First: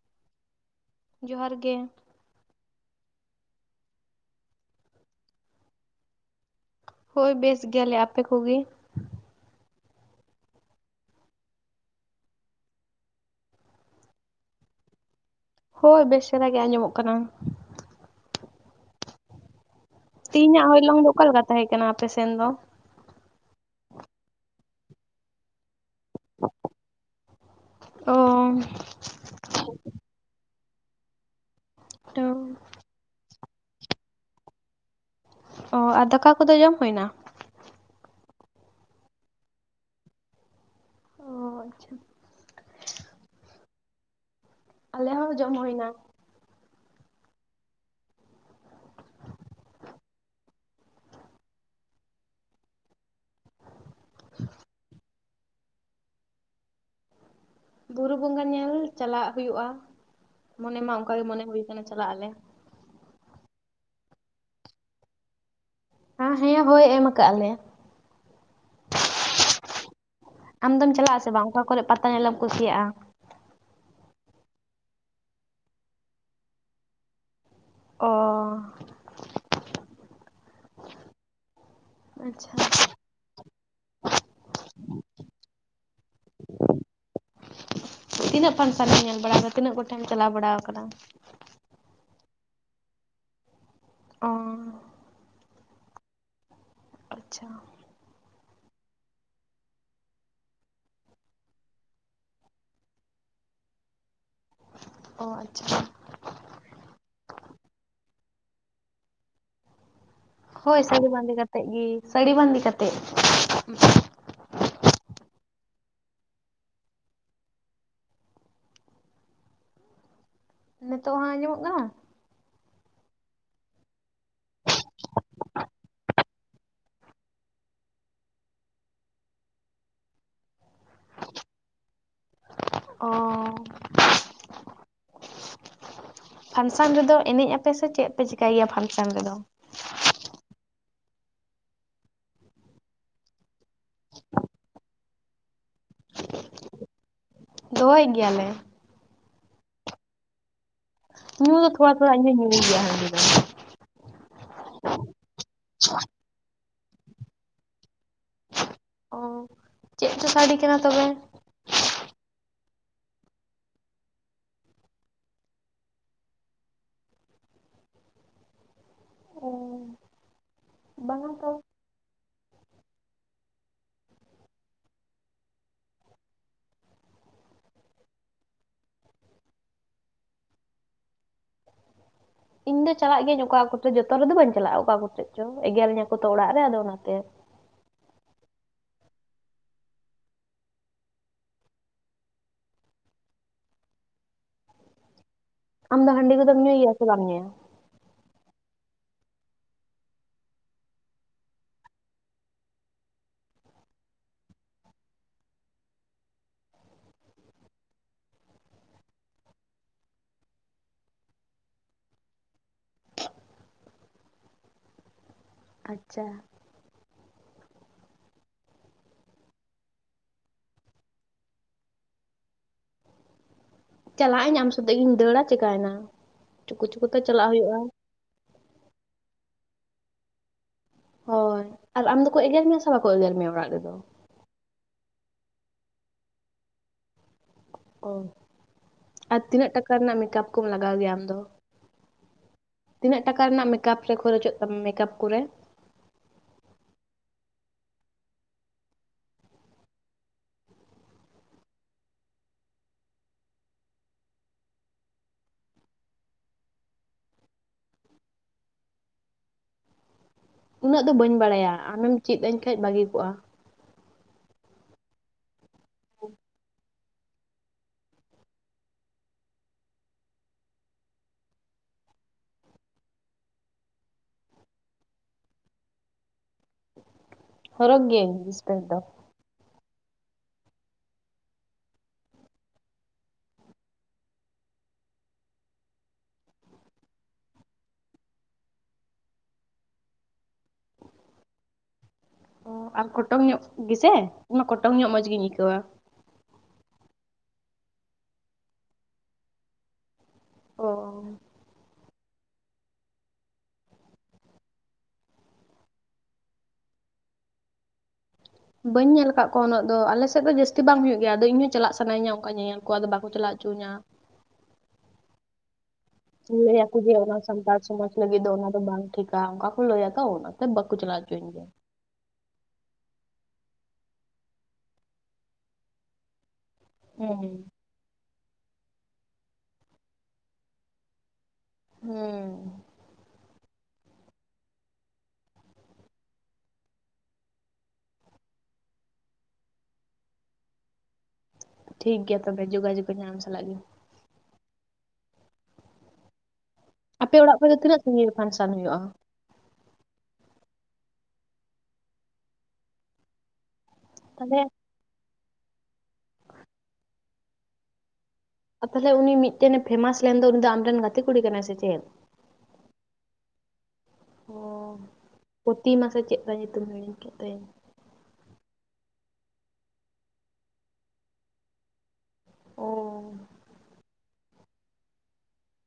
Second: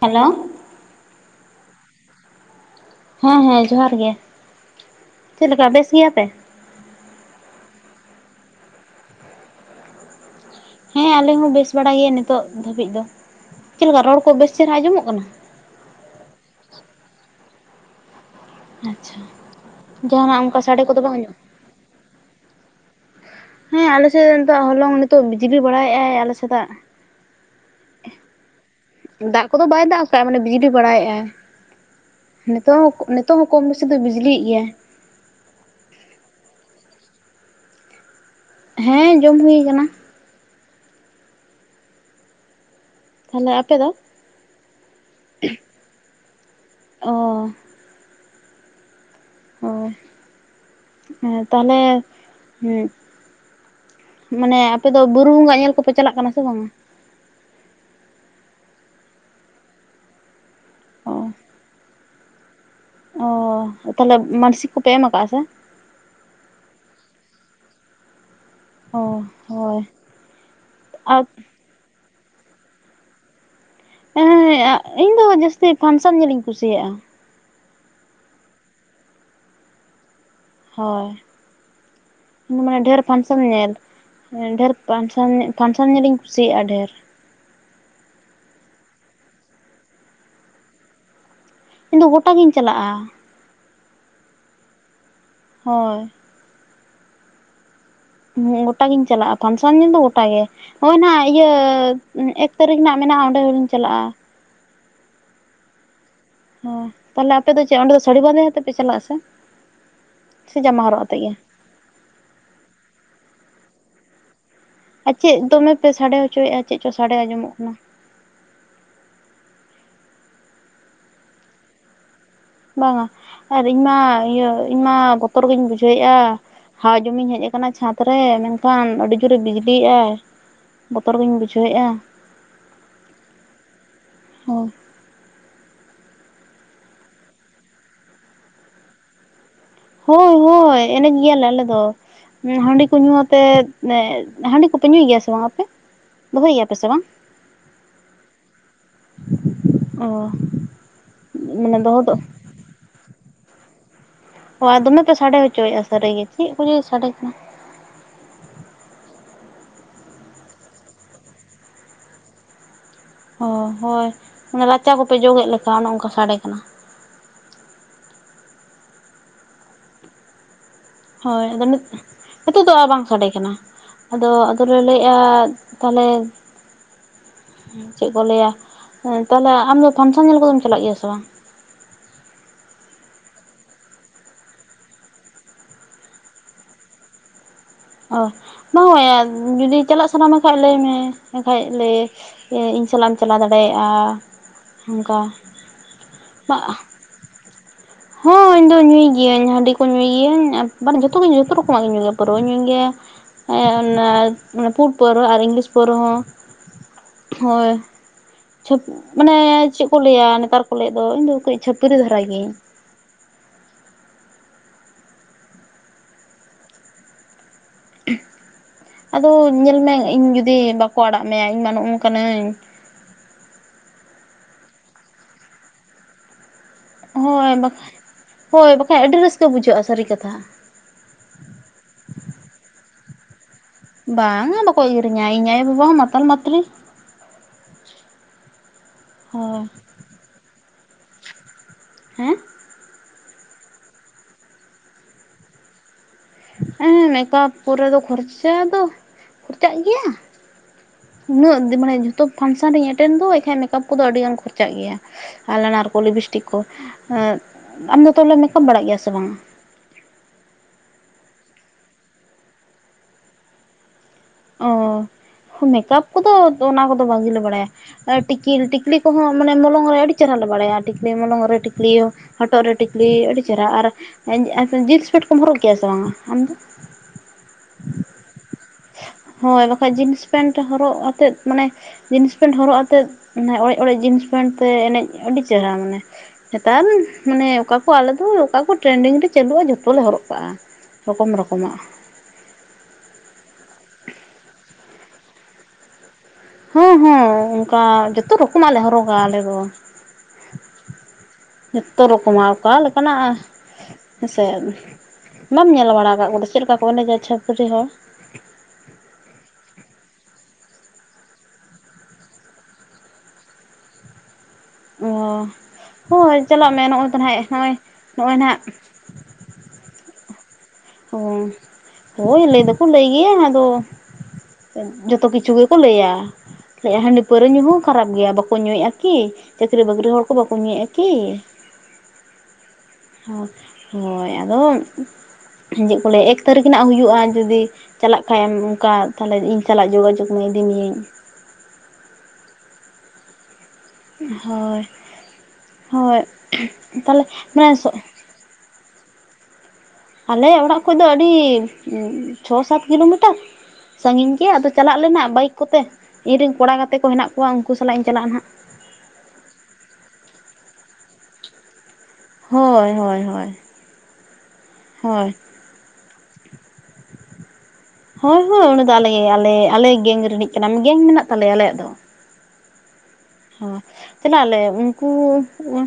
Hello. ᱡᱚᱦᱟᱨ ᱜᱮ᱾ ᱦᱮᱸ ᱦᱮᱸ ᱡᱚᱦᱟᱨ ᱜᱮ, ᱪᱮᱫ ᱞᱮᱠᱟ ᱵᱮᱥ ᱜᱮᱭᱟ ᱯᱮ? ᱦᱳᱭ ᱵᱮᱥ ᱜᱮᱭᱟᱞᱮ ᱾ᱟᱯᱮ ᱠᱚᱜᱮ? ᱦᱮᱸ ᱟᱞᱮ ᱦᱚᱸ ᱵᱮᱥ ᱵᱟᱲᱟ ᱜᱮᱭᱟ ᱱᱤᱛᱚᱜ ᱫᱷᱟᱹᱵᱤᱡ ᱫᱚ, ᱪᱮᱫ ᱞᱮᱠᱟ ᱨᱚᱲ ᱠᱚ ᱵᱮᱥ ᱪᱮᱨᱦᱟ ᱟᱸᱡᱚᱢᱚᱜ ᱠᱟᱱᱟ? ᱦᱳᱭ ᱵᱮᱥ ᱪᱮᱦᱨᱟ ᱜᱮ ᱟᱸᱡᱚᱢᱚᱜ ᱠᱟᱱᱟ᱾ ᱟᱪᱪᱷᱟ ᱡᱟᱦᱟᱱᱟᱜ ᱚᱱᱠᱟ ᱛᱮᱦᱤᱧᱟᱜ ᱥᱟᱰᱮ ᱠᱚᱫᱚ ᱦᱚᱭᱞᱚᱝ ᱫᱚ ᱵᱟᱝ ᱚᱠᱟ ᱟᱸᱡᱚᱢᱚᱜ ᱞᱮᱠᱟ ᱛᱟᱦᱮᱸ ᱠᱟᱱᱟ ᱟᱯᱮ ᱥᱮᱱ ᱫᱚ? ᱦᱮᱸ ᱟᱞᱮ ᱥᱮᱫ ᱱᱤᱛᱚᱜ ᱦᱚᱞᱚᱝ ᱱᱤᱛᱚᱜ ᱵᱤᱡᱽᱞᱤ ᱵᱟᱲᱟᱭᱮᱫ ᱟᱭ ᱟᱞᱮ ᱥᱮᱫᱟᱜ ᱚ ᱫᱟᱜ ᱠᱚᱫᱚ ᱵᱟᱭ ᱫᱟᱜ ᱠᱟᱜᱼᱟ ᱢᱟᱱᱮ ᱵᱤᱡᱽᱞᱤ ᱵᱟᱲᱟᱭᱮᱫᱟᱭ ᱱᱤᱛᱚᱜ ᱦᱚᱸ ᱱᱤᱛᱚᱜ ᱦᱚᱸ ᱠᱚᱢ ᱵᱮᱥᱤ ᱫᱚᱭ ᱵᱤᱡᱽᱞᱤᱭᱮᱫ ᱜᱮᱭᱟᱭ᱾ ᱚ ᱟᱨ ᱫᱟᱠᱟ ᱠᱚᱫᱚ ᱡᱚᱢ ᱦᱩᱭ ᱮᱱᱟ? ᱦᱮᱸ ᱡᱚᱢ ᱦᱩᱭ ᱟᱠᱟᱱᱟ᱾ ᱚ ᱟᱪᱪᱷᱟ᱾ ᱛᱟᱦᱚᱞᱮ ᱟᱯᱮ ᱫᱚ? ᱟᱞᱮ ᱦᱚᱸ ᱡᱚᱢ ᱦᱩᱭ ᱮᱱᱟ᱾ ᱚ [inaudible] ᱚ ᱛᱟᱦᱚᱞᱮ ᱩᱸ ᱢᱟᱱᱮ ᱟᱯᱮ ᱫᱚ ᱵᱩᱨᱩ ᱵᱚᱸᱜᱟ ᱧᱮᱞ ᱠᱚᱯᱮ ᱪᱟᱞᱟᱜ ᱠᱟᱱᱟ ᱥᱮ ᱵᱟᱝᱟ? ᱵᱩᱨᱩ ᱵᱚᱸᱜᱟ ᱧᱮᱞ ᱪᱟᱞᱟᱜ ᱦᱩᱭᱩᱜᱼᱟ ᱢᱚᱱᱮ ᱢᱟ ᱚᱱᱠᱟᱜᱮ ᱚ ᱢᱚᱱᱮ ᱦᱩᱭ ᱠᱟᱱᱟ ᱪᱟᱞᱟᱜ ᱟᱞᱮ᱾ ᱚ ᱛᱟᱦᱚᱞᱮ ᱢᱟᱱᱥᱤᱠ ᱠᱚᱯᱮ ᱮᱢ ᱟᱠᱟᱫ ᱟᱥᱮ? ᱦᱟ ᱦᱮᱸ ᱦᱳᱭ ᱮᱢ ᱟᱠᱟᱜ ᱟᱞᱮ᱾ ᱚ ᱦᱳᱭ ᱟᱢ ᱫᱚᱢ ᱪᱟᱞᱟᱜ ᱟᱨ ᱟᱥᱮ ᱵᱟᱝ, ᱚᱠᱟ ᱠᱚᱨᱮ ᱯᱟᱛᱟ ᱧᱮᱞᱮᱢ ᱠᱩᱥᱤᱭᱟᱜᱼᱟ? ᱦᱮᱸ ᱤᱧ ᱫᱚ ᱡᱟᱹᱥᱛᱤ ᱯᱷᱟᱱᱥᱮᱱ ᱧᱮᱞᱤᱧ ᱠᱩᱥᱤᱭᱟᱜᱼᱟ᱾ ᱚ ᱦᱳᱭ ᱟᱪᱪᱷᱟ ᱢᱟᱱᱮ ᱰᱷᱮᱨ ᱯᱷᱟᱱᱥᱮᱱ ᱧᱮᱞ ᱰᱷᱮᱨ ᱯᱷᱟᱱᱥᱮᱱ ᱯᱷᱟᱱᱥᱚᱱ ᱧᱮᱞᱤᱧ ᱠᱩᱥᱤᱭᱟᱜᱼᱟ ᱰᱷᱮᱨ᱾ ᱛᱤᱱᱟᱹᱜ ᱯᱷᱟᱱᱥᱟᱞᱮᱢ ᱧᱮᱞ ᱵᱟᱲᱟ ᱟᱱᱟᱫᱟ ᱛᱤᱱᱟᱹᱜ ᱜᱚᱴᱷᱮᱱ ᱪᱟᱞᱟᱣ ᱵᱟᱲᱟ ᱟᱠᱟᱱᱟ? ᱤᱧ ᱫᱚ ᱜᱚᱴᱟᱜᱤᱧ ᱪᱟᱞᱟᱜᱼᱟ᱾ ᱚ ᱦᱳᱭ ᱟᱪᱪᱷᱟ ᱜᱚᱴᱟᱜᱤᱧ ᱪᱟᱞᱟᱜᱼᱟ ᱯᱷᱟᱱᱥᱮᱱ ᱧᱮᱞ ᱫᱚ ᱜᱚᱴᱟ ᱜᱮ᱾ ᱱᱚᱜᱼᱚᱭ ᱱᱟᱦᱟᱜ ᱤᱭᱟᱹ ᱮᱠ ᱛᱟᱹᱨᱤᱠᱷ ᱱᱟᱜ ᱢᱮᱱᱟᱜᱼᱟ ᱚᱸᱰᱮ ᱦᱚᱸᱞᱤᱧ ᱪᱟᱞᱟᱜᱼᱟ᱾ ᱚ ᱟᱪᱪᱷᱟ ᱦᱚᱭ ᱛᱟᱦᱞᱮ ᱟᱯᱮ ᱫᱚ ᱪᱮᱫ ᱚᱸᱰᱮ ᱫᱚ ᱥᱟᱹᱲᱤ ᱵᱟᱸᱫᱮ ᱟᱛᱮᱫ ᱯᱮ ᱪᱟᱞᱟᱜ ᱟᱥᱮ? ᱦᱳᱭ ᱥᱟᱹᱲᱤ ᱵᱟᱸᱫᱮ ᱠᱟᱛᱮᱫ ᱜᱮ ᱥᱟᱹᱲᱤ ᱵᱟᱸᱫᱮ ᱠᱟᱛᱮᱫ᱾ ᱟᱨ ᱪᱮᱫ ᱫᱚᱢᱮ ᱯᱮ ᱥᱟᱰᱮ ᱦᱚᱪᱚᱭᱮᱫᱼᱟ ᱪᱮᱫ ᱪᱚ ᱥᱟᱰᱮ ᱟᱸᱡᱚᱢᱚᱜ ᱠᱟᱱᱟ? ᱱᱤᱛᱚᱜ ᱦᱚᱸ ᱟᱸᱡᱚᱢᱚᱜ ᱠᱟᱱᱟ? ᱵᱟᱝᱟ ᱟᱨ ᱤᱧᱢᱟ ᱤᱭᱟᱹ ᱤᱧᱢᱟ ᱵᱚᱛᱚᱨ ᱜᱤᱧ ᱵᱩᱡᱷᱟᱹᱣᱮᱜᱼᱟ᱾ ᱦᱟᱣᱟ ᱡᱚᱢᱤᱧ ᱦᱮᱡ ᱟᱠᱟᱱᱟ ᱪᱷᱟᱸᱫᱽ ᱨᱮ ᱢᱮᱱᱠᱷᱟᱱ ᱟᱹᱰᱤ ᱡᱳᱨᱮ ᱵᱤᱡᱽᱞᱤᱜᱼᱟᱭ᱾ ᱵᱚᱛᱚᱨ ᱜᱤᱧ ᱵᱩᱡᱷᱟᱹᱣᱮᱫᱼᱟ᱾ ᱚ ᱦᱳᱭ ᱯᱷᱟᱱᱥᱟᱱ ᱨᱮᱫᱚ ᱮᱱᱮᱡ ᱟᱯᱮ ᱥᱮ ᱪᱮᱫ ᱯᱮ ᱪᱤᱠᱟᱭ ᱜᱮᱭᱟ ᱯᱷᱟᱱᱥᱟᱱ ᱨᱮᱫᱚ? ᱦᱳᱭ ᱦᱳᱭ ᱮᱱᱮᱡ ᱜᱮᱭᱟᱞᱮ ᱟᱞᱮ ᱫᱚ᱾ ᱦᱟᱸᱰᱤ ᱠᱚ ᱧᱩ ᱟᱛᱮᱫ ᱦᱟᱸᱰᱤ ᱠᱚᱯᱮ ᱧᱩᱭ ᱜᱮᱭᱟ ᱥᱮ ᱵᱟᱝ ᱟᱯᱮ ᱫᱚᱦᱚᱭ ᱜᱮᱭᱟ ᱯᱮ ᱥᱮ ᱵᱟᱝ ᱫᱚᱦᱚᱭ ᱜᱮᱭᱟᱞᱮ ᱚ ᱧᱩ ᱫᱚ ᱢᱟᱱᱮ ᱛᱷᱚᱲᱟ ᱫᱚᱦᱚ ᱛᱷᱚᱲᱟ ᱤᱧ ᱦᱚᱧ ᱧᱩᱭ ᱜᱮᱭᱟ ᱦᱟᱸᱰᱤ ᱫᱚ ᱚ ᱟᱨ ᱫᱚᱢᱮ ᱯᱮ ᱥᱟᱰᱮ ᱦᱚᱪᱚᱭᱮᱜ-ᱟ ᱥᱟᱨᱤᱜᱮ ᱪᱮᱫ ᱠᱚᱪᱚ ᱥᱟᱰᱮ ᱠᱟᱱᱟ ᱚ ᱪᱮᱫ ᱪᱚ ᱥᱟᱰᱤ ᱠᱟᱱᱟ ᱛᱚᱵᱮ ᱚ ᱦᱚᱭ ᱢᱟᱱᱮ ᱨᱟᱪᱟ ᱠᱚᱯᱮ ᱡᱚᱜᱮᱫ ᱞᱮᱠᱟ ᱚᱱᱮ ᱚᱱᱠᱟ ᱥᱟᱰᱮ ᱠᱟᱱᱟ ᱚ ᱵᱟᱝᱟ ᱦᱚᱭ ᱛᱚ ᱟᱫᱚ ᱱᱤᱛ ᱱᱤᱛᱳᱜ ᱫᱚ ᱟᱨ ᱵᱟᱝ ᱥᱟᱰᱮ ᱠᱟᱱᱟ ᱟᱫᱚ ᱟᱫᱚᱞᱮ ᱞᱟᱹᱭᱮᱜ-ᱟ ᱛᱟᱞᱦᱮ ᱪᱮᱫ ᱠᱚ ᱞᱟᱹᱭᱟ ᱛᱟᱞᱦᱮ ᱟᱢ ᱫᱚ ᱯᱷᱟᱱᱥᱟᱱ ᱧᱮᱞ ᱠᱚᱫᱚᱢ ᱪᱟᱞᱟᱜ ᱜᱮᱭᱟ ᱥᱮ ᱵᱟᱝ ᱤᱧ ᱫᱚ ᱪᱟᱞᱟᱜ ᱜᱤᱭᱟᱹᱧ ᱚᱠᱟ ᱚᱠᱛᱮ ᱡᱚᱛᱚ ᱨᱮᱫᱚ ᱵᱟᱹᱧ ᱪᱟᱞᱟᱜ-ᱟ ᱚᱠᱟ ᱠᱚᱥᱮᱡ ᱪᱚ ᱮᱜᱮᱨ ᱤᱧᱟ ᱠᱚ ᱛᱚ ᱚᱲᱟᱜ ᱨᱮ ᱟᱫᱚ ᱚᱱᱟᱛᱮ ᱚ ᱵᱟᱝᱟ ᱡᱩᱫᱤ ᱪᱟᱞᱟᱜ ᱥᱟᱱᱟᱢᱮ ᱠᱷᱟᱡ ᱞᱟᱹᱭᱢᱮ ᱮᱱᱠᱷᱟᱡ ᱞᱮ ᱤᱭᱟᱹ ᱤᱧ ᱥᱟᱞᱟᱜ ᱮᱢ ᱪᱟᱞᱟᱣ ᱫᱟᱲᱮᱭᱟᱜ-ᱟ ᱚᱝᱠᱟ ᱟᱢ ᱫᱚ ᱦᱟᱸᱰᱤ ᱠᱚᱫᱚᱢ ᱧᱩᱭᱟ ᱥᱮ ᱵᱟᱢ ᱧᱩᱭᱟ ᱦᱚᱸ ᱤᱧᱫᱚ ᱧᱩᱭ ᱜᱤᱭᱟᱹᱧ ᱦᱟᱸᱰᱤ ᱠᱚ ᱧᱩᱭ ᱜᱤᱭᱟᱹᱧ ᱢᱟᱱᱮ ᱡᱚᱛᱚ ᱜᱮ ᱡᱚᱛᱚ ᱨᱚᱠᱚᱢᱟᱜ ᱜᱮᱧ ᱧᱩᱭ ᱜᱮᱭᱟ ᱯᱟᱹᱨᱣᱟᱹᱧ ᱧᱩᱭ ᱜᱮᱭᱟ ᱮᱜ ᱚᱱᱟ ᱯᱩᱰ ᱯᱟᱹᱨᱣᱟᱹ ᱟᱨ ᱤᱝᱞᱤᱥ ᱯᱟᱹᱨᱣᱟᱹ ᱦᱚᱸ ᱦᱳᱭ ᱪᱷᱟᱹᱯ ᱢᱟᱱᱮ ᱪᱮᱫ ᱠᱚ ᱞᱟᱹᱭᱟ ᱱᱮᱛᱟᱨ ᱠᱚ ᱞᱟᱹᱭᱮᱫ ᱫᱚ ᱤᱧ ᱫᱚ ᱠᱟᱹᱡ ᱪᱷᱟᱹᱯᱨᱤ ᱫᱷᱟᱨᱟ ᱜᱤᱭᱟᱹᱧ ᱟᱪᱪᱷᱟ ᱟᱫᱚ ᱧᱮᱞ ᱢᱮ ᱤᱧ ᱡᱩᱫᱤ ᱵᱟᱠᱚ ᱟᱲᱟᱜ ᱢᱮᱭᱟ ᱤᱧ ᱢᱟ ᱱᱚᱜ-ᱚ ᱱᱚᱝᱠᱟᱱᱟᱹᱧ ᱪᱟᱞᱟᱜ ᱟᱹᱧ ᱟᱢ ᱥᱟᱛᱮᱜ ᱜᱤᱧ ᱫᱟᱹᱲᱟ ᱪᱤᱠᱟᱭᱱᱟ ᱦᱚᱭ ᱵᱟ ᱦᱳᱭ ᱵᱟᱠᱷᱟᱡ ᱟᱹᱰᱤ ᱨᱟᱹᱥᱠᱟᱹ ᱵᱩᱡᱷᱟᱹᱜ-ᱟ ᱥᱟᱹᱨᱤ ᱠᱟᱛᱷᱟ ᱦᱚᱭ ᱟᱨ ᱟᱢ ᱫᱚᱠᱩ ᱮᱜᱮᱨ ᱢᱮᱭᱟ ᱥᱮ ᱵᱟᱠᱚ ᱮᱜᱮᱨ ᱢᱮᱭᱟ ᱩᱲᱟᱜ ᱨᱮᱫᱚ ᱵᱟᱝᱟ ᱵᱟᱠᱚ ᱮᱜᱮᱨᱤᱧᱟ ᱤᱧ ᱟᱭᱳ ᱵᱟᱵᱟ ᱦᱚᱸ ᱢᱟᱛᱟᱞ ᱢᱟᱛᱨᱤ ᱚ ᱟᱨ ᱦᱳᱭ ᱛᱤᱱᱟᱹᱜ ᱴᱟᱠᱟ ᱨᱮᱱᱟᱜ ᱢᱮᱠᱟᱯ ᱠᱚᱢ ᱞᱟᱜᱟᱣ ᱜᱮᱭᱟ ᱟᱢ ᱫᱚ ᱦᱮᱸ ᱛᱤᱱᱟᱹᱜ ᱴᱟᱠᱟ ᱨᱮᱱᱟᱜ ᱢᱮᱠᱟᱯ ᱨᱮ ᱠᱷᱚᱨᱚᱪᱚᱜ ᱛᱟᱢᱟ ᱢᱮᱠᱟᱯ ᱠᱩᱨᱮ ᱦᱮᱸ ᱢᱮᱠᱟᱯ ᱠᱚᱨᱮ ᱫᱚ ᱠᱷᱚᱨᱪᱟ ᱫᱚ ᱠᱷᱚᱨᱪᱟᱜ ᱜᱮᱭᱟ ᱩᱱᱟᱹᱜ ᱢᱟᱱᱮ ᱡᱚᱛᱚ ᱯᱷᱟᱱᱥᱟᱱ ᱨᱮᱧ ᱮᱴᱮᱱᱰ ᱫᱚ ᱮᱱᱠᱷᱟᱡ ᱢᱮᱠᱟᱯ ᱠᱚᱫᱚ ᱟᱹᱰᱤ ᱜᱟᱱ ᱠᱷᱚᱨᱪᱟᱜ ᱜᱮᱭᱟ ᱟᱭᱞᱟᱱᱟᱨ ᱠᱚ ᱞᱤᱵᱤᱥᱴᱤᱠ ᱠᱚ ᱟᱢ ᱫᱚ ᱮᱸᱜ ᱛᱟᱞᱦᱮᱢ ᱢᱮᱠᱟᱯ ᱵᱟᱲᱟᱜ ᱜᱮᱭᱟ ᱥᱮ ᱵᱟᱝ ᱩᱱᱟᱹᱜ ᱫᱚ ᱵᱟᱹᱧ ᱵᱟᱲᱟᱭᱟ ᱟᱢᱮᱢ ᱪᱤᱫ ᱟᱹᱧ ᱠᱷᱟᱡ ᱵᱷᱟᱹᱜᱤ ᱠᱚᱜ-ᱟ ᱚ ᱢᱮᱠᱟᱯ ᱠᱚᱫᱚ ᱚᱱᱟ ᱠᱚᱫᱚ ᱵᱷᱟᱜᱤ ᱞᱮ ᱵᱟᱲᱟᱭᱟ ᱴᱤᱠᱤᱞ ᱴᱤᱠᱞᱤ ᱠᱚᱦᱚᱸ ᱢᱟᱱᱮ ᱢᱚᱞᱚᱝ ᱨᱮ ᱟᱹᱰᱤ ᱪᱮᱦᱨᱟ ᱞᱮ ᱵᱟᱲᱟᱭᱟ ᱴᱤᱠᱞᱤ ᱢᱚᱞᱚᱝ ᱨᱮ ᱴᱤᱠᱞᱤ ᱤᱭᱟᱹ ᱦᱚᱴᱚᱜ ᱨᱮ ᱴᱤᱠᱞᱤ ᱟᱹᱰᱤ ᱪᱮᱦᱨᱟ ᱟᱨ ᱡᱤᱱᱥ ᱯᱮᱱᱴ ᱠᱚᱢ ᱦᱚᱨᱚᱜ ᱜᱮᱭᱟ ᱥᱮ ᱵᱟᱝᱟ ᱟᱢᱫᱚ ᱦᱚᱨᱚᱜ ᱜᱤᱭᱟᱹᱧ ᱡᱤᱥ ᱯᱮᱱᱴ ᱫᱚ ᱦᱳᱭ ᱵᱟᱠᱷᱟᱡ ᱡᱤᱱᱥ ᱯᱮᱱᱴ ᱦᱚᱨᱚᱜ ᱟᱛᱮᱫ ᱢᱟᱱᱮ ᱡᱤᱱᱥ ᱯᱮᱱᱴ ᱦᱚᱨᱚᱜ ᱟᱛᱮᱫ ᱚᱱᱮ ᱚᱲᱮᱡ ᱚᱲᱮᱡ ᱡᱤᱱᱥ ᱯᱮᱱᱴ ᱛᱮ ᱮᱱᱮᱡ ᱟᱰᱤ ᱪᱮᱦᱨᱟ ᱢᱟᱱᱮ ᱱᱮᱛᱟᱨ ᱢᱟᱱᱮ ᱚᱠᱟ ᱠᱚ ᱟᱞᱮ ᱫᱚ ᱚᱠᱟ ᱠᱚ ᱴᱨᱮᱱᱰᱤᱝ ᱨᱮ ᱪᱟᱹᱞᱩᱜ-ᱟ ᱡᱷᱚᱛᱚ ᱞᱮ ᱦᱚᱨᱚᱜ ᱠᱟᱜ-ᱟ ᱨᱚᱠᱚᱢ ᱨᱚᱠᱚᱢᱟᱜ ᱚ ᱟᱨ ᱠᱚᱴᱚᱝ ᱧᱚᱜ ᱜᱤᱥᱮ ᱤᱧ ᱢᱟ ᱠᱚᱴᱚᱝ ᱧᱚᱜ ᱢᱚᱡᱽ ᱜᱤᱧ ᱟᱹᱭᱠᱟᱹᱣᱟ ᱦᱚᱸ ᱦᱚᱸ ᱩᱝᱠᱟ ᱡᱚᱛᱚ ᱨᱚᱠᱚᱢᱟᱜ ᱞᱮ ᱦᱚᱨᱚᱜᱟ ᱟᱞᱮ ᱫᱚ ᱚ ᱡᱚᱛᱛᱚ ᱨᱚᱠᱚᱢᱟᱜ ᱩᱠᱟ ᱞᱮᱠᱟᱱᱟᱜ ᱦᱮᱸ ᱥᱮ ᱾ᱵᱟᱢ ᱧᱮᱞ ᱵᱟᱲᱟ ᱠᱟᱜ ᱠᱚᱛᱮ ᱪᱮᱫ ᱞᱮᱠᱟ ᱠᱚ ᱮᱱᱮᱡᱟ ᱪᱷᱟᱹᱯᱨᱤ ᱦᱚᱲ? ᱵᱟᱹᱧ ᱧᱮᱞ ᱠᱟᱜ ᱠᱚᱣᱟ ᱩᱱᱟᱹᱜ ᱫᱚ ᱟᱞᱮ ᱥᱮᱫ ᱫᱚ ᱡᱟᱹᱥᱛᱤ ᱵᱟᱝ ᱦᱩᱭᱩᱜ ᱜᱮᱭᱟ᱾ ᱟᱫᱚ ᱤᱧ ᱦᱚᱸ ᱪᱟᱞᱟᱜ ᱥᱟᱱᱟᱧᱟ ᱚᱝᱠᱟ ᱧᱮᱧᱮᱞ ᱠᱚ ᱟᱫᱚ ᱵᱟᱠᱚ ᱪᱟᱞᱟᱜ ᱪᱩᱟᱹᱧᱟ᱾ ᱚ ᱦᱳᱭ ᱪᱟᱞᱟᱜ ᱢᱮ ᱞᱟᱹᱭᱟᱠᱚ ᱱᱚᱜ-ᱚᱭ ᱡᱮ ᱛᱚ ᱚᱱᱟ ᱱᱟᱦᱟᱜ ᱱᱚᱜ-ᱚᱭ ᱥᱟᱱᱛᱟᱲ ᱥᱚᱢᱟᱡᱽ ᱱᱚᱜ-ᱚᱭ ᱞᱟᱹᱜᱤᱫ ᱫᱚ ᱱᱟᱜ, ᱚᱱᱟ ᱫᱚ ᱵᱟᱝ ᱴᱷᱤᱠᱟ ᱚᱱᱠᱟ ᱠᱚ ᱞᱟᱹᱭᱟ ᱛᱚ ᱚᱱᱟᱛᱮ ᱵᱟᱹᱠ ᱚ ᱦᱳᱭ ᱞᱟᱹᱭ ᱫᱚᱠᱚ ᱞᱟᱹᱭ ᱜᱮᱭᱟ ᱟᱫᱚ ᱡᱚᱛᱚ ᱠᱤᱪᱷᱩ ᱜᱮᱠᱚ ᱞᱟᱹᱭᱟ, ᱞᱟᱹᱭᱟ ᱦᱟᱺᱰᱤ ᱯᱟᱹᱣᱨᱟᱹ ᱦᱩᱸ᱾ ᱧᱩᱦᱚᱸ ᱠᱷᱟᱨᱟᱯ ᱜᱮᱭᱟ ᱵᱟᱠᱚ ᱧᱩᱭᱮᱜ-ᱟ ᱠᱤ ᱪᱟᱹᱠᱨᱤ ᱵᱟᱹᱠᱨᱤ ᱦᱚᱲ ᱠᱚ ᱵᱟᱠᱚ ᱧᱩᱭᱮᱫ-ᱟ ᱠᱤ? ᱦᱮᱸ ᱦᱳᱭ ᱦᱚᱭ ᱟᱫᱚ ᱪᱮᱫ ᱠᱚ ᱞᱟᱹᱭᱟ ᱮᱠ ᱛᱟᱹᱨᱤᱠᱷ ᱨᱮᱱᱟᱜ ᱦᱩᱭᱩᱜ-ᱟ ᱡᱩᱫᱤ ᱪᱟᱞᱟᱜ ᱠᱷᱟᱡ ᱮᱢ ᱚᱱᱠᱟ ᱛᱟᱦᱚᱞᱮ ᱤᱧ ᱥᱟᱞᱟᱜ ᱡᱳᱜᱟᱡᱳᱜ ᱢᱮ ᱤᱫᱤᱢᱤᱭᱟᱹᱧ᱾ ᱴᱷᱤᱠᱜᱮᱭᱟ ᱛᱚᱵᱮ ᱡᱳᱜᱟᱡᱳᱜᱽ ᱤᱧ ᱦᱟᱜ ᱟᱢ ᱥᱟᱞᱟᱜ ᱜᱮ᱾ ᱦᱳᱭ ᱦᱳᱭ ᱛᱟᱦᱚᱞᱮ ᱟᱯᱮ ᱚᱲᱟᱜ ᱠᱷᱚᱡ ᱢᱟᱱᱮ ᱫᱚ ᱛᱤᱱᱟᱹᱜ ᱥᱟᱺᱜᱤᱧ ᱨᱮ ᱯᱷᱟᱱᱥᱚᱱ ᱦᱩᱭᱩᱜ-ᱟ᱾ ᱟᱞᱮ ᱚᱲᱟᱜ ᱠᱷᱚᱡ ᱫᱚ ᱟᱹᱰᱤ ᱪᱷᱚ ᱥᱟᱛ ᱠᱤᱞᱳᱢᱤᱴᱟᱨ ᱥᱟᱺᱜᱤᱧ ᱜᱮᱭᱟ᱾ ᱛᱟᱦᱚᱞᱮ ᱟᱫᱚ ᱪᱟᱞᱟᱜ ᱟᱞᱮᱱᱟ ᱵᱟᱭᱤᱠ ᱠᱚᱛᱮ ᱤᱧᱨᱮᱱ ᱠᱚᱲᱟ ᱜᱟᱛᱮ ᱠᱚ ᱦᱮᱱᱟᱜ ᱠᱚᱣᱟ ᱩᱱᱠᱩ ᱥᱟᱞᱟᱜ ᱤᱧ ᱪᱟᱞᱟᱜ-ᱟ ᱱᱟᱦᱟᱜ᱾ ᱟᱨ ᱛᱟᱦᱚᱞᱮ ᱩᱱᱤ ᱢᱤᱫᱴᱮᱱᱮ ᱯᱷᱮᱢᱟᱥ ᱞᱮᱱ ᱫᱚ ᱩᱱᱤ ᱫᱚ ᱟᱢᱨᱮᱱ ᱜᱟᱛᱮ ᱠᱩᱲᱤ ᱠᱟᱱᱟᱭ ᱥᱮ ᱪᱮᱫ? ᱦᱳᱭ ᱦᱳᱭ ᱦᱳᱭ ᱚ ᱦᱳᱭ᱾ ᱯᱨᱚᱛᱤᱢᱟ ᱥᱮ ᱪᱮᱫ ᱛᱟᱭ ᱧᱩᱛᱩᱢ ᱦᱤᱲᱤᱧ ᱠᱮᱫ ᱛᱟᱭᱟᱹᱧ᱾ ᱦᱳᱭ ᱦᱳᱭ ᱚᱱᱟ ᱫᱚ ᱟᱞᱮ ᱟᱞᱮ ᱟᱞᱮ ᱜᱮᱝ ᱨᱤᱱᱤᱡ ᱠᱟᱱᱟᱭ ᱜᱮᱝ ᱢᱮᱱᱟᱜ ᱛᱟᱞᱮᱭᱟ ᱟᱞᱮᱭᱟᱜ ᱫᱚ᱾ ᱚᱻ ᱦᱚ ᱪᱟᱯᱟᱜ ᱟᱞᱮ ᱩᱝᱠᱩ ᱩᱝ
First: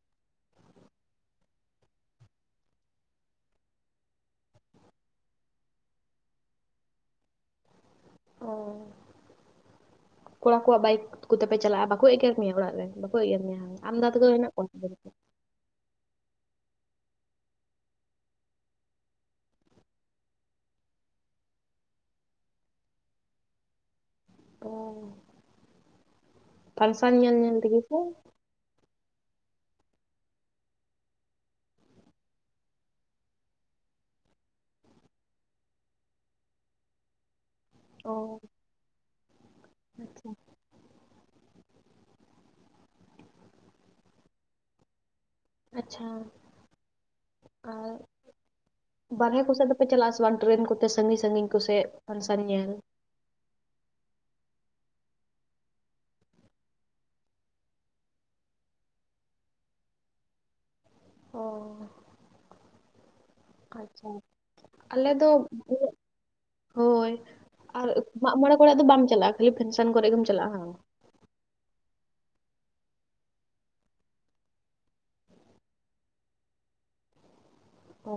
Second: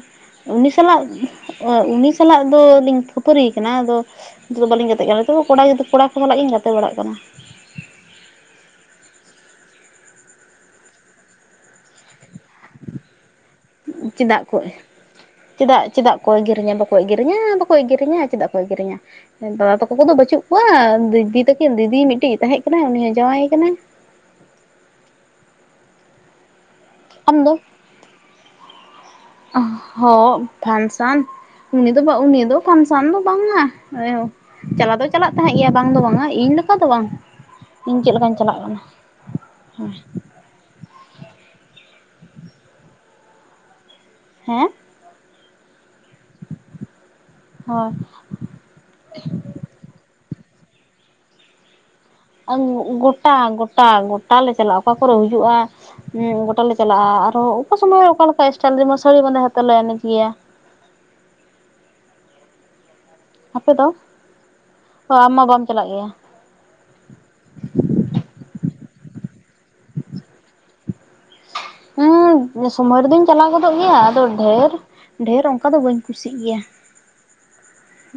ᱩᱱᱤ ᱥᱟᱞᱟᱜ ᱩᱱᱤ ᱥᱟᱞᱟᱜ ᱫᱚᱞᱤᱧ ᱠᱷᱟᱹᱯᱟᱹᱨᱤᱭ ᱠᱟᱱᱟ ᱟᱫᱚ ᱱᱤᱛᱚᱜ ᱫᱚ ᱵᱟᱹᱞᱤᱧ ᱜᱟᱛᱮᱜ ᱠᱟᱱᱟ᱾ ᱱᱤᱛᱚᱜ ᱫᱚ ᱠᱚᱲᱟ ᱜᱤᱫᱽᱨᱟᱹ ᱠᱚᱲᱟ ᱠᱚ ᱥᱟᱞᱟᱜ ᱤᱧ ᱜᱟᱛᱮ ᱵᱟᱲᱟᱜ ᱠᱟᱱᱟ᱾ ᱚ [inaudible] ᱠᱚᱲᱟ ᱠᱚᱣᱟᱜ ᱵᱟᱭᱤᱠ ᱠᱚᱛᱮᱯᱮ ᱪᱟᱞᱟᱜ-ᱟ ᱵᱟᱠᱚ ᱮᱜᱮᱨ ᱢᱮᱭᱟ ᱚᱲᱟᱜ ᱨᱮ ᱵᱟᱠᱚ ᱮᱜᱮᱨ ᱢᱮᱭᱟ ᱦᱟᱸᱜ? ᱪᱮᱫᱟᱜ ᱠᱚ ᱪᱮᱫᱟᱜ ᱪᱮᱫᱟᱜ ᱠᱚ ᱮᱜᱮᱨᱤᱧᱟ? ᱵᱟᱠᱚ ᱮᱜᱮᱨᱤᱧᱟᱹ ᱵᱟᱠᱚ ᱮᱜᱮᱨᱤᱧᱟᱹ ᱪᱮᱫᱟᱜ ᱠᱚ ᱮᱜᱮᱨᱤᱧᱟᱹ? ᱮ ᱫᱟᱫᱟ ᱛᱟᱠᱚ ᱠᱚᱫᱚ ᱵᱟᱹᱪᱩᱜ ᱠᱚᱣᱟ, ᱫᱤᱫᱤ ᱛᱟᱹᱠᱤᱱ ᱫᱤᱫᱤ ᱢᱤᱫᱴᱤᱡ ᱛᱟᱦᱮᱸᱡ ᱠᱟᱱᱟᱭ ᱩᱱᱤ ᱦᱚᱸ ᱡᱟᱶᱟᱭ ᱠᱟᱱᱟ᱾ ᱚ ᱯᱷᱟᱱᱥᱚᱱ ᱧᱮᱞ ᱧᱮᱞ ᱛᱮᱜᱮ ᱥᱮ? ᱦᱚᱸᱜ ᱯᱷᱟᱱᱥᱚᱱ ᱩᱱᱤ ᱫᱚ ᱵᱟᱝ ᱩᱱᱤ ᱫᱚ ᱯᱷᱟᱥᱚᱱ ᱫᱚ ᱵᱟᱝᱟ᱾ ᱪᱟᱞᱟᱣ ᱫᱚ ᱪᱟᱞᱟᱜ ᱛᱟᱦᱮᱸᱡ ᱜᱮᱭᱟ ᱵᱟᱝ ᱫᱚ ᱵᱟᱝᱟ ᱤᱧ ᱞᱮᱠᱟ ᱫᱚ ᱵᱟᱝ᱾ ᱤᱧ ᱪᱮᱫ ᱚ ᱞᱮᱠᱟᱧ ᱪᱟᱞᱟᱜ ᱠᱟᱱᱟ ᱦᱮᱸ ᱾ ᱟᱪᱪᱷᱟ ᱦᱮᱸ, ᱟᱪᱪᱷᱟ, ᱦᱳᱭ ᱟᱨ ᱵᱟᱨᱦᱮ ᱠᱚ ᱥᱮᱫ ᱫᱚᱯᱮ ᱪᱟᱞᱟᱜ-ᱟ ᱥᱮ ᱵᱟᱝ? ᱴᱨᱮᱱ ᱠᱚᱛᱮ ᱥᱟᱺᱜᱤᱧ ᱥᱟᱺᱜᱤᱧ ᱠᱚᱥᱮᱫ? ᱯᱷᱟᱱᱥᱚᱱ ᱟᱜ ᱧᱮᱞ? ᱜᱚᱴᱟ ᱜᱚᱴᱟ ᱜᱚᱴᱟ ᱞᱮ ᱪᱟᱞᱟᱜ-ᱟ, ᱚᱠᱟ ᱠᱚᱨᱮ ᱦᱩᱭᱩᱜ-ᱟ᱾ ᱜᱚᱴᱟ ᱞᱮ ᱪᱟᱞᱟᱜᱼᱟ, ᱟᱨᱦᱚᱸ ᱚᱠᱟ ᱥᱚᱢᱚᱭ ᱚᱠᱟ ᱞᱮᱠᱟ ᱥᱴᱟᱭᱤᱞ ᱡᱮᱢᱚᱱ ᱥᱟᱹᱲᱤ ᱵᱟᱸᱫᱮ ᱠᱟᱛᱮ ᱞᱮ ᱮᱱᱮᱡ ᱜᱮᱭᱟ᱾ ᱚᱻ ᱟᱯᱮ ᱫᱚ ᱟᱪᱪᱷᱟ, ᱚ ᱟᱞᱮ ᱫᱚ ᱟᱢ ᱢᱟ ᱵᱟᱢ ᱪᱟᱞᱟᱜ ᱜᱮᱭᱟ ᱦᱳᱭ ᱟᱨ ᱢᱟᱜᱢᱚᱬᱮ ᱠᱚᱨᱮ ᱫᱚ ᱵᱟᱢ ᱪᱟᱞᱟᱜᱼᱟ, ᱠᱷᱟᱞᱤ ᱯᱷᱮᱱᱥᱚᱱ ᱠᱚᱨᱮ ᱜᱮᱢ ᱪᱟᱞᱟᱜᱼᱟ ᱦᱟᱝ? ᱦᱩᱸ ᱥᱚᱢᱚᱭ ᱨᱮᱫᱚᱧ ᱪᱟᱞᱟᱣ ᱜᱚᱫᱚᱜ ᱜᱮᱭᱟ᱾ ᱟᱫᱚ ᱰᱷᱮᱨ ᱰᱷᱮᱨ ᱚᱱᱠᱟ ᱫᱚ ᱵᱟᱹᱧ ᱠᱩᱥᱤᱜ ᱜᱮᱭᱟ᱾ ᱚ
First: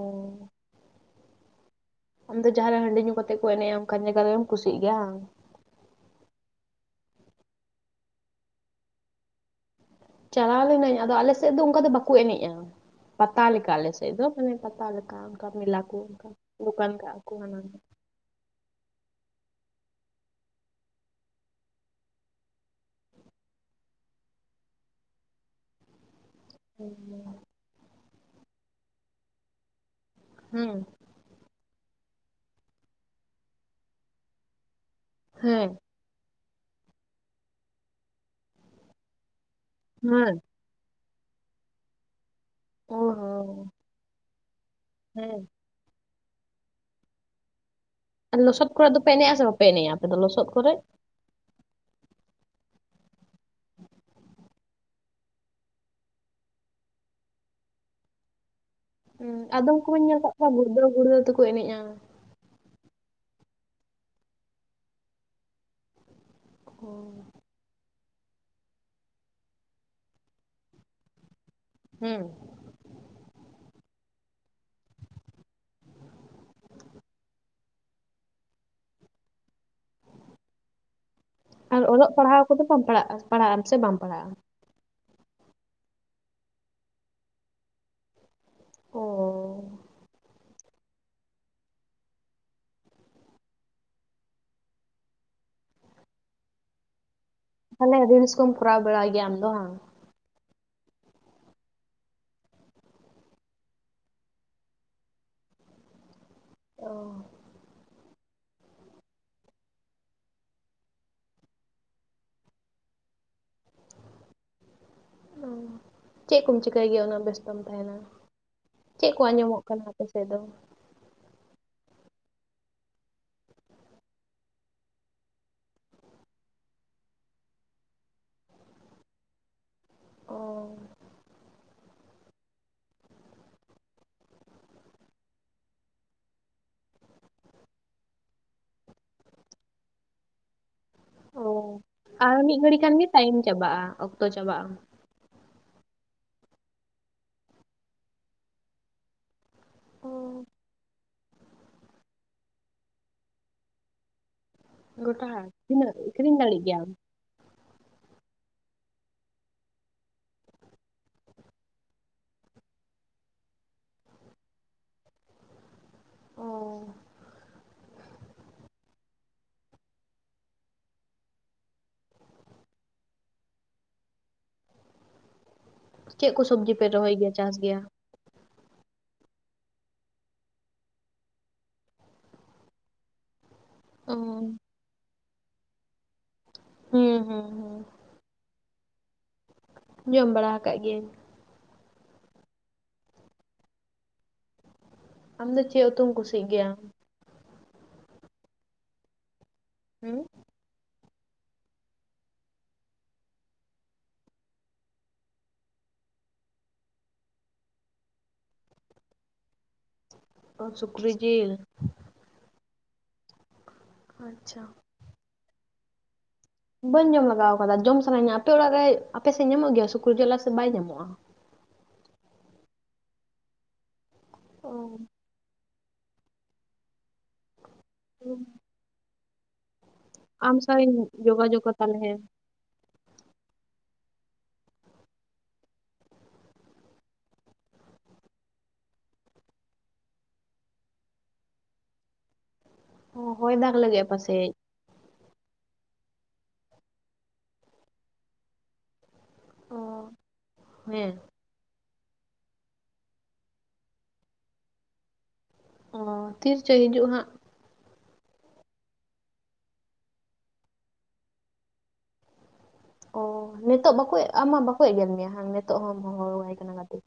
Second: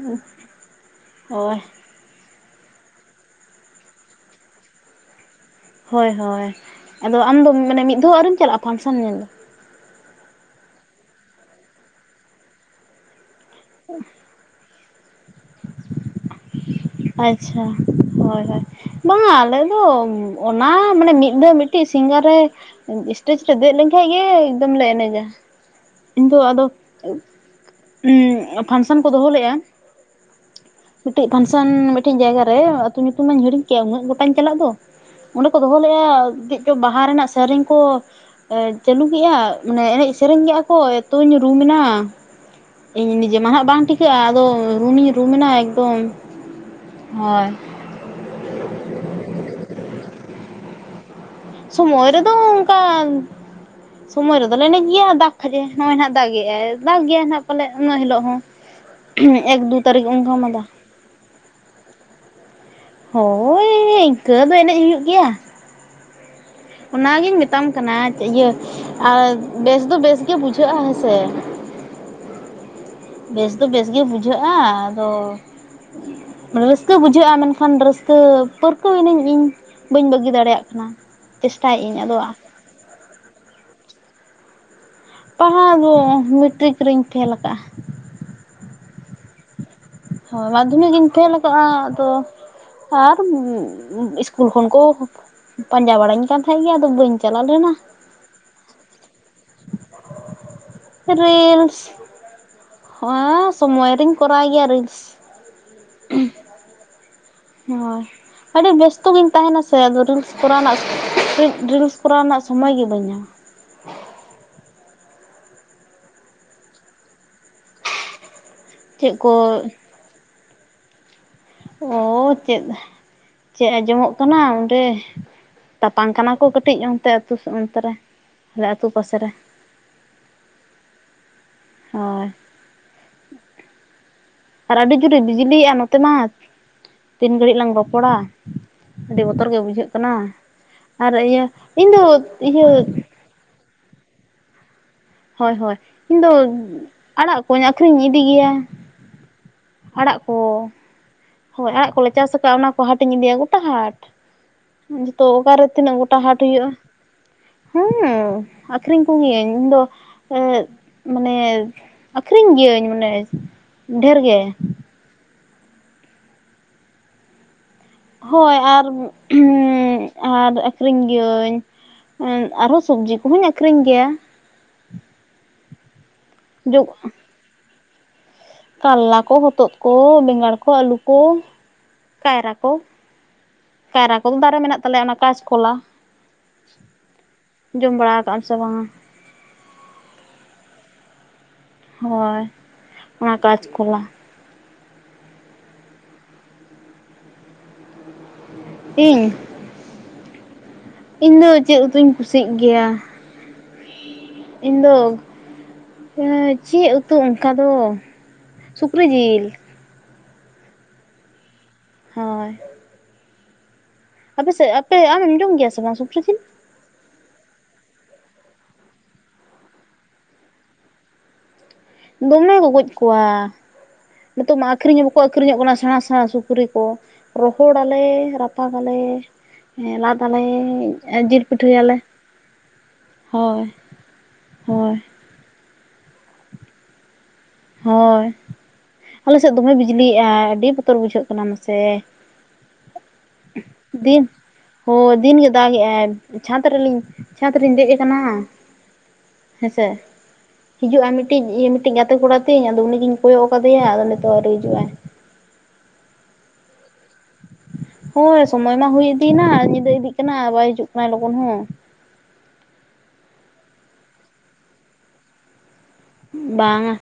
ᱦᱳᱭ, ᱟᱢ ᱫᱚ ᱡᱟᱦᱟᱸᱨᱮ ᱦᱟᱺᱰᱤ ᱧᱩ ᱠᱟᱛᱮᱫ ᱠᱚ ᱮᱱᱮᱡᱼᱟ, ᱚᱱᱠᱟᱱ ᱡᱟᱭᱜᱟ ᱨᱮᱢ ᱠᱩᱥᱤᱜ ᱜᱮᱭᱟ ᱦᱟᱝ? ᱦᱳᱭ ᱦᱳᱭ, ᱟᱫᱚ ᱟᱢᱫᱚ ᱢᱟᱱᱮ ᱢᱤᱫ ᱫᱷᱚᱢ ᱦᱚᱸ ᱟᱹᱣᱨᱤᱢ ᱪᱟᱞᱟᱜᱼᱟ ᱯᱷᱟᱱᱥᱚᱱ ᱧᱮᱞ ᱫᱚ? ᱪᱟᱞᱟᱣ ᱞᱤᱱᱟᱹᱧ ᱟᱫᱚ ᱟᱞᱮ ᱥᱮᱫ ᱫᱚ ᱚᱱᱠᱟ ᱫᱚ ᱵᱟᱠᱚ ᱮᱱᱮᱡ-ᱟ ᱯᱟᱛᱟ ᱞᱮᱠ ᱞᱮᱠᱟ ᱟᱞᱮ ᱥᱮᱫ ᱫᱚ ᱢᱟᱱᱮ ᱯᱟᱛᱟ ᱞᱮᱠᱟ ᱚᱱᱠᱟ ᱢᱮᱞᱟ ᱠᱚ ᱚᱱᱠᱟ, ᱫᱚᱠᱟᱱ ᱠᱟᱜᱼᱟ ᱠᱚ ᱦᱟᱱᱟ ᱟᱪᱪᱷᱟ ᱦᱳᱭ ᱦᱳᱭ ᱾ ᱵᱟᱝ ᱟᱞᱮᱫᱚ ᱚᱱᱟ ᱢᱟᱱᱮ ᱢᱤᱫ ᱰᱟᱹᱨ ᱢᱤᱫᱴᱤᱡ ᱥᱤᱝᱜᱟ ᱨᱮ ᱥᱮᱴᱮᱡ ᱨᱮ ᱫᱮᱡ ᱞᱮᱱᱠᱟᱡ ᱜᱮ ᱮᱠᱫᱚᱢ ᱞᱮ ᱮᱱᱮᱡᱟ ᱾ ᱤᱧ ᱫᱚ ᱟᱫᱚ ᱩᱸ ᱯᱷᱟᱱᱥᱚᱱ ᱠᱚ ᱫᱚᱦᱚ ᱞᱮ-ᱟ, ᱦᱩᱸ ᱾ ᱢᱤᱫᱴᱮᱱ ᱯᱷᱟᱱᱥᱚᱱ ᱢᱤᱫᱴᱮᱱ ᱡᱟᱭᱜᱟ ᱨᱮ ᱟᱹᱛᱩ ᱧᱩᱛᱩᱢ ᱢᱟᱧ ᱦᱤᱲᱤᱧ ᱠᱮᱜ-ᱟ ᱩᱱᱟᱹᱜ ᱜᱚᱴᱟᱧ ᱪᱟᱞᱟᱜ ᱫᱚ ᱾ ᱚᱸᱰᱮ ᱠᱚ ᱦᱮᱸ ᱫᱚᱦᱚ ᱞᱮᱫᱼᱟ ᱪᱮᱫ ᱪᱚᱝ ᱵᱟᱦᱟ ᱨᱮᱱᱟᱜ ᱥᱮᱨᱮᱧ ᱠᱚ ᱪᱟᱹᱞᱩ ᱠᱮᱜᱼᱟ ᱢᱟᱱᱮ ᱮᱱᱮᱡ ᱦᱮᱸ ᱥᱮᱨᱮᱧ ᱠᱚ ᱮᱸᱛᱚᱧ ᱨᱩᱢ ᱱᱟ ᱚ ᱱᱤᱡᱮ ᱢᱟ ᱦᱟᱸᱜ ᱦᱚᱸ ᱵᱟᱝ ᱴᱷᱤᱠᱟᱹᱜᱼᱟ ᱟᱫᱚ ᱨᱩᱢ ᱤᱧ ᱨᱩᱢ ᱦᱮᱸ ᱮᱱᱟ ᱮᱠᱫᱚᱢ ᱦᱳᱭ ᱾ ᱟᱨ ᱞᱚᱥᱚᱫ ᱠᱚᱨᱮ ᱫᱚᱯᱮ ᱮᱱᱮᱡᱼᱟ ᱥᱮ ᱵᱟᱯᱮ ᱮᱱᱮᱡᱼᱟ ᱟᱯᱮ ᱫᱚ ᱞᱚᱥᱚᱫ ᱠᱚᱨᱮ? ᱥᱩᱢᱳᱭ ᱨᱮ ᱫᱚ ᱚᱱᱠᱟ ᱥᱳᱢᱳᱭ ᱨᱮ ᱫᱚ ᱞᱮ ᱮᱱᱮᱡ ᱜᱮᱭᱟ ᱫᱟᱜ ᱠᱷᱟᱡ ᱮ ᱱᱚᱜᱼᱚᱭ ᱦᱟᱸᱜ ᱫᱟᱜ ᱮᱜᱼᱟᱭ ᱫᱟᱜ ᱜᱮᱭᱟᱭ ᱦᱟᱸᱜ ᱯᱟᱞᱮ ᱩᱱᱟᱹ ᱦᱤᱞᱳᱜ ᱦᱚᱸ ᱾ [unintelligible] ᱦᱮᱸ ᱟᱫᱚᱢ ᱠᱚ ᱦᱚᱸᱧ ᱧᱮᱞ ᱟᱠᱟᱫ ᱠᱚᱣᱟ ᱜᱩᱲᱫᱟᱹᱣ ᱜᱩᱲᱫᱟᱹᱣ ᱛᱮᱠᱚ ᱮᱱᱮᱡᱼᱟ ᱾ ᱦᱳᱭ ᱤᱱᱠᱟᱹ ᱫᱚ ᱮᱱᱮᱡ ᱦᱩᱭᱩᱜ ᱜᱮᱭᱟ ᱾ ᱚᱱᱟ ᱜᱤᱧ ᱢᱮᱛᱟᱢ ᱠᱟᱱᱟ ᱤᱭᱟᱹ ᱟᱨ ᱵᱮᱥ ᱫᱚ ᱵᱮᱥ ᱜᱮ ᱵᱩᱡᱷᱟᱹᱜᱼᱟ ᱦᱮᱸᱥᱮ ᱾ ᱦᱩᱸ ᱵᱮᱥ ᱫᱚ ᱵᱮᱥ ᱜᱮ ᱵᱩᱡᱷᱟᱹᱜᱼᱟ ᱟᱫᱚ ᱨᱟᱹᱥᱠᱟᱹ ᱵᱩᱡᱷᱟᱹᱜᱼᱟ ᱢᱮᱱᱠᱷᱟᱱ ᱨᱟᱹᱥᱠᱟᱹ ᱯᱟᱹᱨᱠᱟᱹᱣ ᱮᱱᱟᱹᱧ ᱤᱧ, ᱵᱟᱹᱧ ᱵᱟᱹᱜᱤ ᱫᱟᱲᱮᱭᱼᱟᱜ ᱠᱟᱱᱟ ᱾ ᱟᱨ ᱚᱞᱚᱜ ᱯᱟᱲᱦᱟᱣ ᱠᱚᱫᱚ ᱵᱟᱢ ᱯᱟᱲᱟᱜᱼᱟ ᱯᱟᱲᱦᱟᱜ ᱟᱢ ᱥᱮ ᱵᱟᱢ ᱯᱟᱲᱦᱟᱜᱼᱟ? ᱯᱟᱲᱦᱟᱣ ᱫᱚ ᱢᱮᱴᱨᱤᱠ ᱨᱮᱧ ᱯᱷᱮᱞ ᱟᱠᱟᱜᱼᱟ ᱾ ᱚᱻ ᱦᱳᱭ ᱢᱟᱫᱽᱫᱷᱚᱢᱤᱠ ᱤᱧ ᱯᱷᱮᱞ ᱟᱠᱟᱜᱼᱟ ᱟᱫᱚ ᱟᱨ ᱤᱥᱠᱩᱞ ᱠᱷᱚᱱ ᱠᱚ ᱯᱟᱸᱡᱟ ᱵᱟᱸᱲᱟᱧ ᱠᱟᱱ ᱛᱟᱦᱮᱫ ᱜᱮ ᱟᱫᱚ ᱵᱟᱹᱧ ᱪᱟᱞᱟᱣ ᱞᱮᱱᱟ ᱛᱟᱦᱞᱮ ᱨᱤᱞᱥ ᱠᱚᱢ ᱠᱚᱨᱟᱣ ᱵᱟᱲᱟᱭ ᱜᱮᱭᱟ ᱟᱢ ᱫᱚ ᱵᱟᱝ? ᱨᱤᱞᱥ ᱦᱳᱭ ᱥᱚᱢᱚᱭ ᱨᱮᱧ ᱠᱚᱨᱟᱣ ᱜᱮᱭᱟ ᱨᱤᱞᱥ, ᱚᱻ ᱦᱳᱭ ᱟᱹᱰᱤ ᱵᱮᱥᱛᱚ ᱜᱤᱧ ᱛᱟᱦᱮᱱᱟ ᱥᱮ ᱟᱫᱚ ᱨᱤᱞᱥ ᱠᱚᱨᱟᱣ ᱨᱮᱱᱟᱜ [unintelligible] ᱨᱤᱞᱥ ᱠᱚᱨᱟᱣ ᱨᱮᱱᱟᱜ ᱥᱚᱢᱚᱭ ᱜᱮ ᱵᱟᱹᱧ ᱧᱟᱢᱟ ᱾ ᱚ ᱪᱮᱫ ᱠᱚᱢ ᱪᱤᱠᱟᱹᱭ ᱜᱮᱭᱟ ᱩᱱᱟᱹᱜ ᱵᱮᱥᱛᱚᱢ ᱛᱟᱦᱮᱱᱟ? ᱪᱮᱫ ᱠᱚ ᱟᱸᱡᱚᱢ ᱚᱜ ᱠᱟᱱᱟ? [unintelligible] ᱚ ᱪᱮᱫ ᱪᱮᱫ ᱟᱸᱡᱚᱢ ᱚᱜ ᱠᱟᱱᱟ ᱚᱸᱰᱮ ᱛᱟᱯᱟᱢ ᱠᱟᱱᱟ ᱠᱚ ᱠᱟᱹᱴᱤᱡ ᱚᱱᱛᱮ ᱟᱹᱛᱩ ᱚᱱᱛᱮ ᱨᱮ ᱟᱞᱮ ᱟᱹᱛᱩ ᱯᱟᱥᱮ ᱨᱮ ᱾ ᱚᱻ ᱦᱳᱭ ᱾ ᱟᱨ ᱟᱹᱰᱤ ᱡᱳᱨ ᱮ ᱵᱤᱡᱽᱞᱤ ᱮᱜᱼᱟ ᱱᱚᱛᱮ ᱢᱟ, ᱛᱤᱱ ᱜᱷᱟᱹᱲᱤᱡ ᱞᱟᱝ ᱨᱚᱯᱚᱲᱟ ᱟᱹᱰᱤ ᱵᱚᱛᱚᱨ ᱜᱮ ᱵᱩᱡᱷᱟᱹᱜ ᱠᱟᱱᱟ ᱾ ᱟᱨ ᱚ ᱤᱭᱟᱹ ᱤᱧ ᱫᱚ ᱟᱨ ᱢᱤᱫ ᱤᱭᱟᱹ ᱜᱷᱟᱹᱲᱤ ᱠᱷᱟᱱ ᱜᱮ ᱴᱟᱭᱤᱢ ᱪᱟᱵᱟᱜᱼᱟ ᱚᱠᱛᱚ ᱪᱟᱵᱟᱜᱼᱟ ᱾ ᱦᱳᱭ ᱦᱳᱭ ᱤᱧ ᱫᱚ ᱟᱸᱲᱟᱜ ᱠᱚᱸᱧ ᱟᱹᱠᱷᱨᱤᱧ ᱤᱫᱤ ᱜᱮᱭᱟ ᱾ ᱚ ᱟᱸᱲᱟᱜ ᱠᱚ ᱦᱳᱭ ᱟᱸᱲᱟᱜ ᱠᱚ ᱞᱮ ᱪᱟᱥ ᱟᱠᱟᱜᱼᱟ ᱚᱱᱟ ᱠᱚ ᱦᱚᱴᱟ ᱤᱧ ᱤᱫᱤᱭᱟ ᱜᱚᱴᱟ ᱦᱟᱸᱴᱼᱼ ᱡᱷᱚᱛᱚ ᱜᱚᱴᱟ ᱚᱠᱟ ᱨᱮ ᱛᱤᱱᱟᱹᱜ ᱜᱚᱴᱟ ᱟᱹᱠᱷᱨᱤᱧ ᱦᱟᱸᱴ ᱫᱟᱲᱮᱜ ᱦᱩᱭᱩᱜᱼᱟ᱾ ᱜᱮᱭᱟᱢ? ᱦᱮᱸ ᱟᱹᱠᱷᱨᱤᱧ ᱠᱚ ᱜᱮᱭᱟᱹᱧ ᱤᱧ ᱫᱚ ᱢᱟᱱᱮ ᱟᱹᱠᱷᱨᱤᱧ ᱜᱤᱭᱟᱹᱧ ᱢᱟᱱᱮ ᱰᱷᱮᱨ ᱜᱮ ᱚ ᱦᱳᱭ ᱟᱨ ᱟᱨ ᱟᱹᱠᱷᱨᱤᱧ ᱜᱤᱭᱟᱹᱧ ᱟᱨ ᱦᱚᱸ ᱥᱚᱵᱡᱤ ᱠᱚᱦᱚᱧ ᱟᱹᱠᱷᱨᱤᱧ ᱜᱮᱭᱟ᱾ ᱪᱮᱫ ᱠᱚ ᱥᱚᱵᱡᱤ ᱯᱮ ᱨᱚᱦᱚᱭ ᱜᱮᱭᱟ ᱪᱟᱥ ᱜᱮᱭᱟ᱾ ᱠᱟᱞᱞᱟ ᱠᱚ ᱦᱚᱛᱚᱫ ᱠᱚ ᱵᱮᱸᱜᱟᱲ ᱠᱚ ᱟᱹᱞᱩ ᱠᱚ ᱠᱟᱭᱨᱟ ᱠᱚ᱾ ᱚ ᱠᱟᱭᱨᱟ ᱠᱚᱫᱚ ᱫᱟᱨᱮ ᱦᱩᱸ ᱢᱮᱱᱟᱜ ᱛᱟᱞᱮᱭᱟ ᱚᱱᱟ ᱠᱟᱸᱪ ᱠᱚᱞᱟ᱾ ᱦᱩᱸ ᱦᱩᱸ ᱡᱚᱢ ᱵᱟᱲᱟ ᱠᱟᱸᱜ ᱟᱢ ᱥᱮ ᱵᱟᱝ-ᱟ᱾ ᱡᱚᱢ ᱵᱟᱲᱟ ᱟᱠᱟᱜ ᱜᱤᱭᱟᱹᱧ ᱦᱳᱭ ᱚᱱᱟ ᱠᱟᱸᱪ ᱠᱚᱞᱟ᱾ ᱟᱢ ᱫᱚ ᱪᱮᱫ ᱩᱛᱩᱢ ᱠᱩᱥᱤᱜ ᱜᱮᱭᱟ? ᱤᱧ, ᱦᱩᱸ ᱤᱧ ᱫᱚ ᱪᱮᱫ ᱩᱛᱩᱧ ᱠᱩᱥᱤᱜ ᱜᱮᱭᱟ᱾ ᱤᱧᱫᱚ ᱪᱮᱫ ᱩᱛᱩ ᱚᱱᱠᱟ ᱫᱚ, ᱥᱩᱠᱨᱤ ᱡᱤᱞ᱾ ᱚ ᱥᱩᱠᱨᱤ ᱡᱤᱞ᱾ ᱦᱚᱸᱭ᱾ ᱟᱪᱪᱷᱟ᱾ ᱟᱯᱮᱥᱮᱫ ᱟᱯᱮ ᱟᱢᱮᱢ ᱡᱚᱢ ᱜᱮᱭᱟ ᱥᱮ ᱵᱟᱝ ᱥᱩᱠᱨᱤ ᱡᱤᱞ? ᱵᱟᱹᱧ ᱡᱚᱢ ᱞᱮᱟᱜᱟᱣ ᱟᱠᱟᱫᱟ᱾ ᱡᱚᱢ ᱥᱟᱱᱟᱧᱟ, ᱟᱯᱮ ᱚᱲᱟᱜ ᱨᱮ ᱟᱯᱮ ᱥᱮᱫ ᱧᱟᱢᱚᱜ ᱜᱮᱭᱟ ᱥᱩᱠᱨᱤ ᱡᱮᱞ ᱥᱮ ᱵᱟᱭ ᱧᱟᱢᱚᱜᱼᱟ᱾ ᱫᱚᱢᱮ ᱠᱚ ᱜᱚᱡ ᱠᱚᱣᱟ, ᱱᱤᱛᱚᱜ ᱢᱟ ᱚ ᱟᱠᱷᱨᱤᱧ ᱦᱚᱸ ᱵᱟᱠ ᱟᱹᱠᱷᱨᱤᱧᱚᱜ ᱠᱟᱱᱟ ᱥᱮᱬᱟ ᱥᱮᱬᱟ ᱥᱩᱠᱨᱤ ᱠᱚ ᱨᱚᱦᱚᱲᱟᱞᱮ, ᱨᱟᱯᱟᱜᱟᱞᱮ ᱞᱟᱫ ᱞᱟᱫᱟᱞᱮ, ᱟᱢ ᱥᱟᱶᱤᱧ ᱡᱤᱞ ᱡᱳᱜᱟᱡᱳᱜᱟ ᱯᱤᱴᱷᱟᱹᱭᱟᱞᱮ ᱛᱟᱞᱦᱮ ᱦᱳᱭ ᱦᱳᱭ᱾ ᱦᱳᱭ᱾ ᱟᱞᱮ ᱥᱮᱫ ᱫᱚᱢᱮ ᱵᱤᱡᱽᱞᱤᱭᱮᱜ ᱟᱭ ᱟᱹᱰᱤ ᱵᱚᱛᱚᱨ ᱵᱩᱡᱷᱟᱹᱜ ᱠᱟᱱᱟ ᱢᱟᱥᱮ᱾ ᱚ ᱦᱚᱭ ᱫᱟᱜᱽ ᱞᱟᱹᱜᱤᱫᱼᱟ ᱫᱤᱱ ᱯᱟᱥᱮᱡ᱾ ᱦᱳᱭ ᱫᱤᱱᱜᱮ ᱫᱟᱜᱮᱜᱟᱭ ᱪᱷᱟᱸᱫᱽ ᱨᱮᱞᱤᱧ ᱪᱷᱟᱸᱫᱽ ᱨᱤᱧ ᱫᱮᱡ ᱟᱠᱟᱱᱟ᱾ ᱦᱮᱸᱥᱮ ᱦᱤᱡᱩᱜᱼᱟ ᱦᱮᱸ ᱢᱤᱫᱴᱤᱡ ᱢᱤᱫᱴᱤᱡ ᱜᱟᱛᱮ ᱠᱚᱲᱟ᱾ ᱛᱤᱧ ᱟᱫᱚ ᱩᱱᱤᱜᱤᱧ ᱠᱚᱭᱚᱜ ᱟᱠᱟᱫᱮᱭᱟ ᱟᱫᱚ ᱱᱤᱛᱚᱜ ᱦᱚᱸ ᱟᱣᱨᱤ ᱦᱤᱡᱩᱜᱼᱟᱭ᱾ ᱚ ᱛᱤ ᱨᱮᱪᱚᱭ ᱦᱤᱡᱩᱜ ᱦᱟᱸᱜ᱾ ᱦᱳᱭ ᱥᱚᱢᱚᱭ ᱢᱟ ᱦᱩᱭ ᱤᱫᱤᱭᱮᱱᱟ ᱟᱨ ᱧᱤᱫᱟᱹ ᱤᱫᱤᱜ ᱠᱟᱱᱟ ᱵᱟᱭ ᱦᱤᱡᱩᱜ ᱠᱟᱱᱟ ᱞᱚᱜᱚᱱ ᱦᱚᱸ᱾ ᱚ ᱱᱤᱛᱚᱜ ᱵᱟᱠᱚ ᱟᱢ ᱢᱟ ᱵᱟᱠᱚ ᱮᱜᱮᱨ ᱢᱮᱭᱟ ᱱᱤᱛᱚᱜ ᱦᱚᱢ ᱦᱚᱦᱚᱣᱟᱭ ᱠᱟᱱᱟ ᱵᱟᱝᱟ ᱜᱟᱛᱮ᱾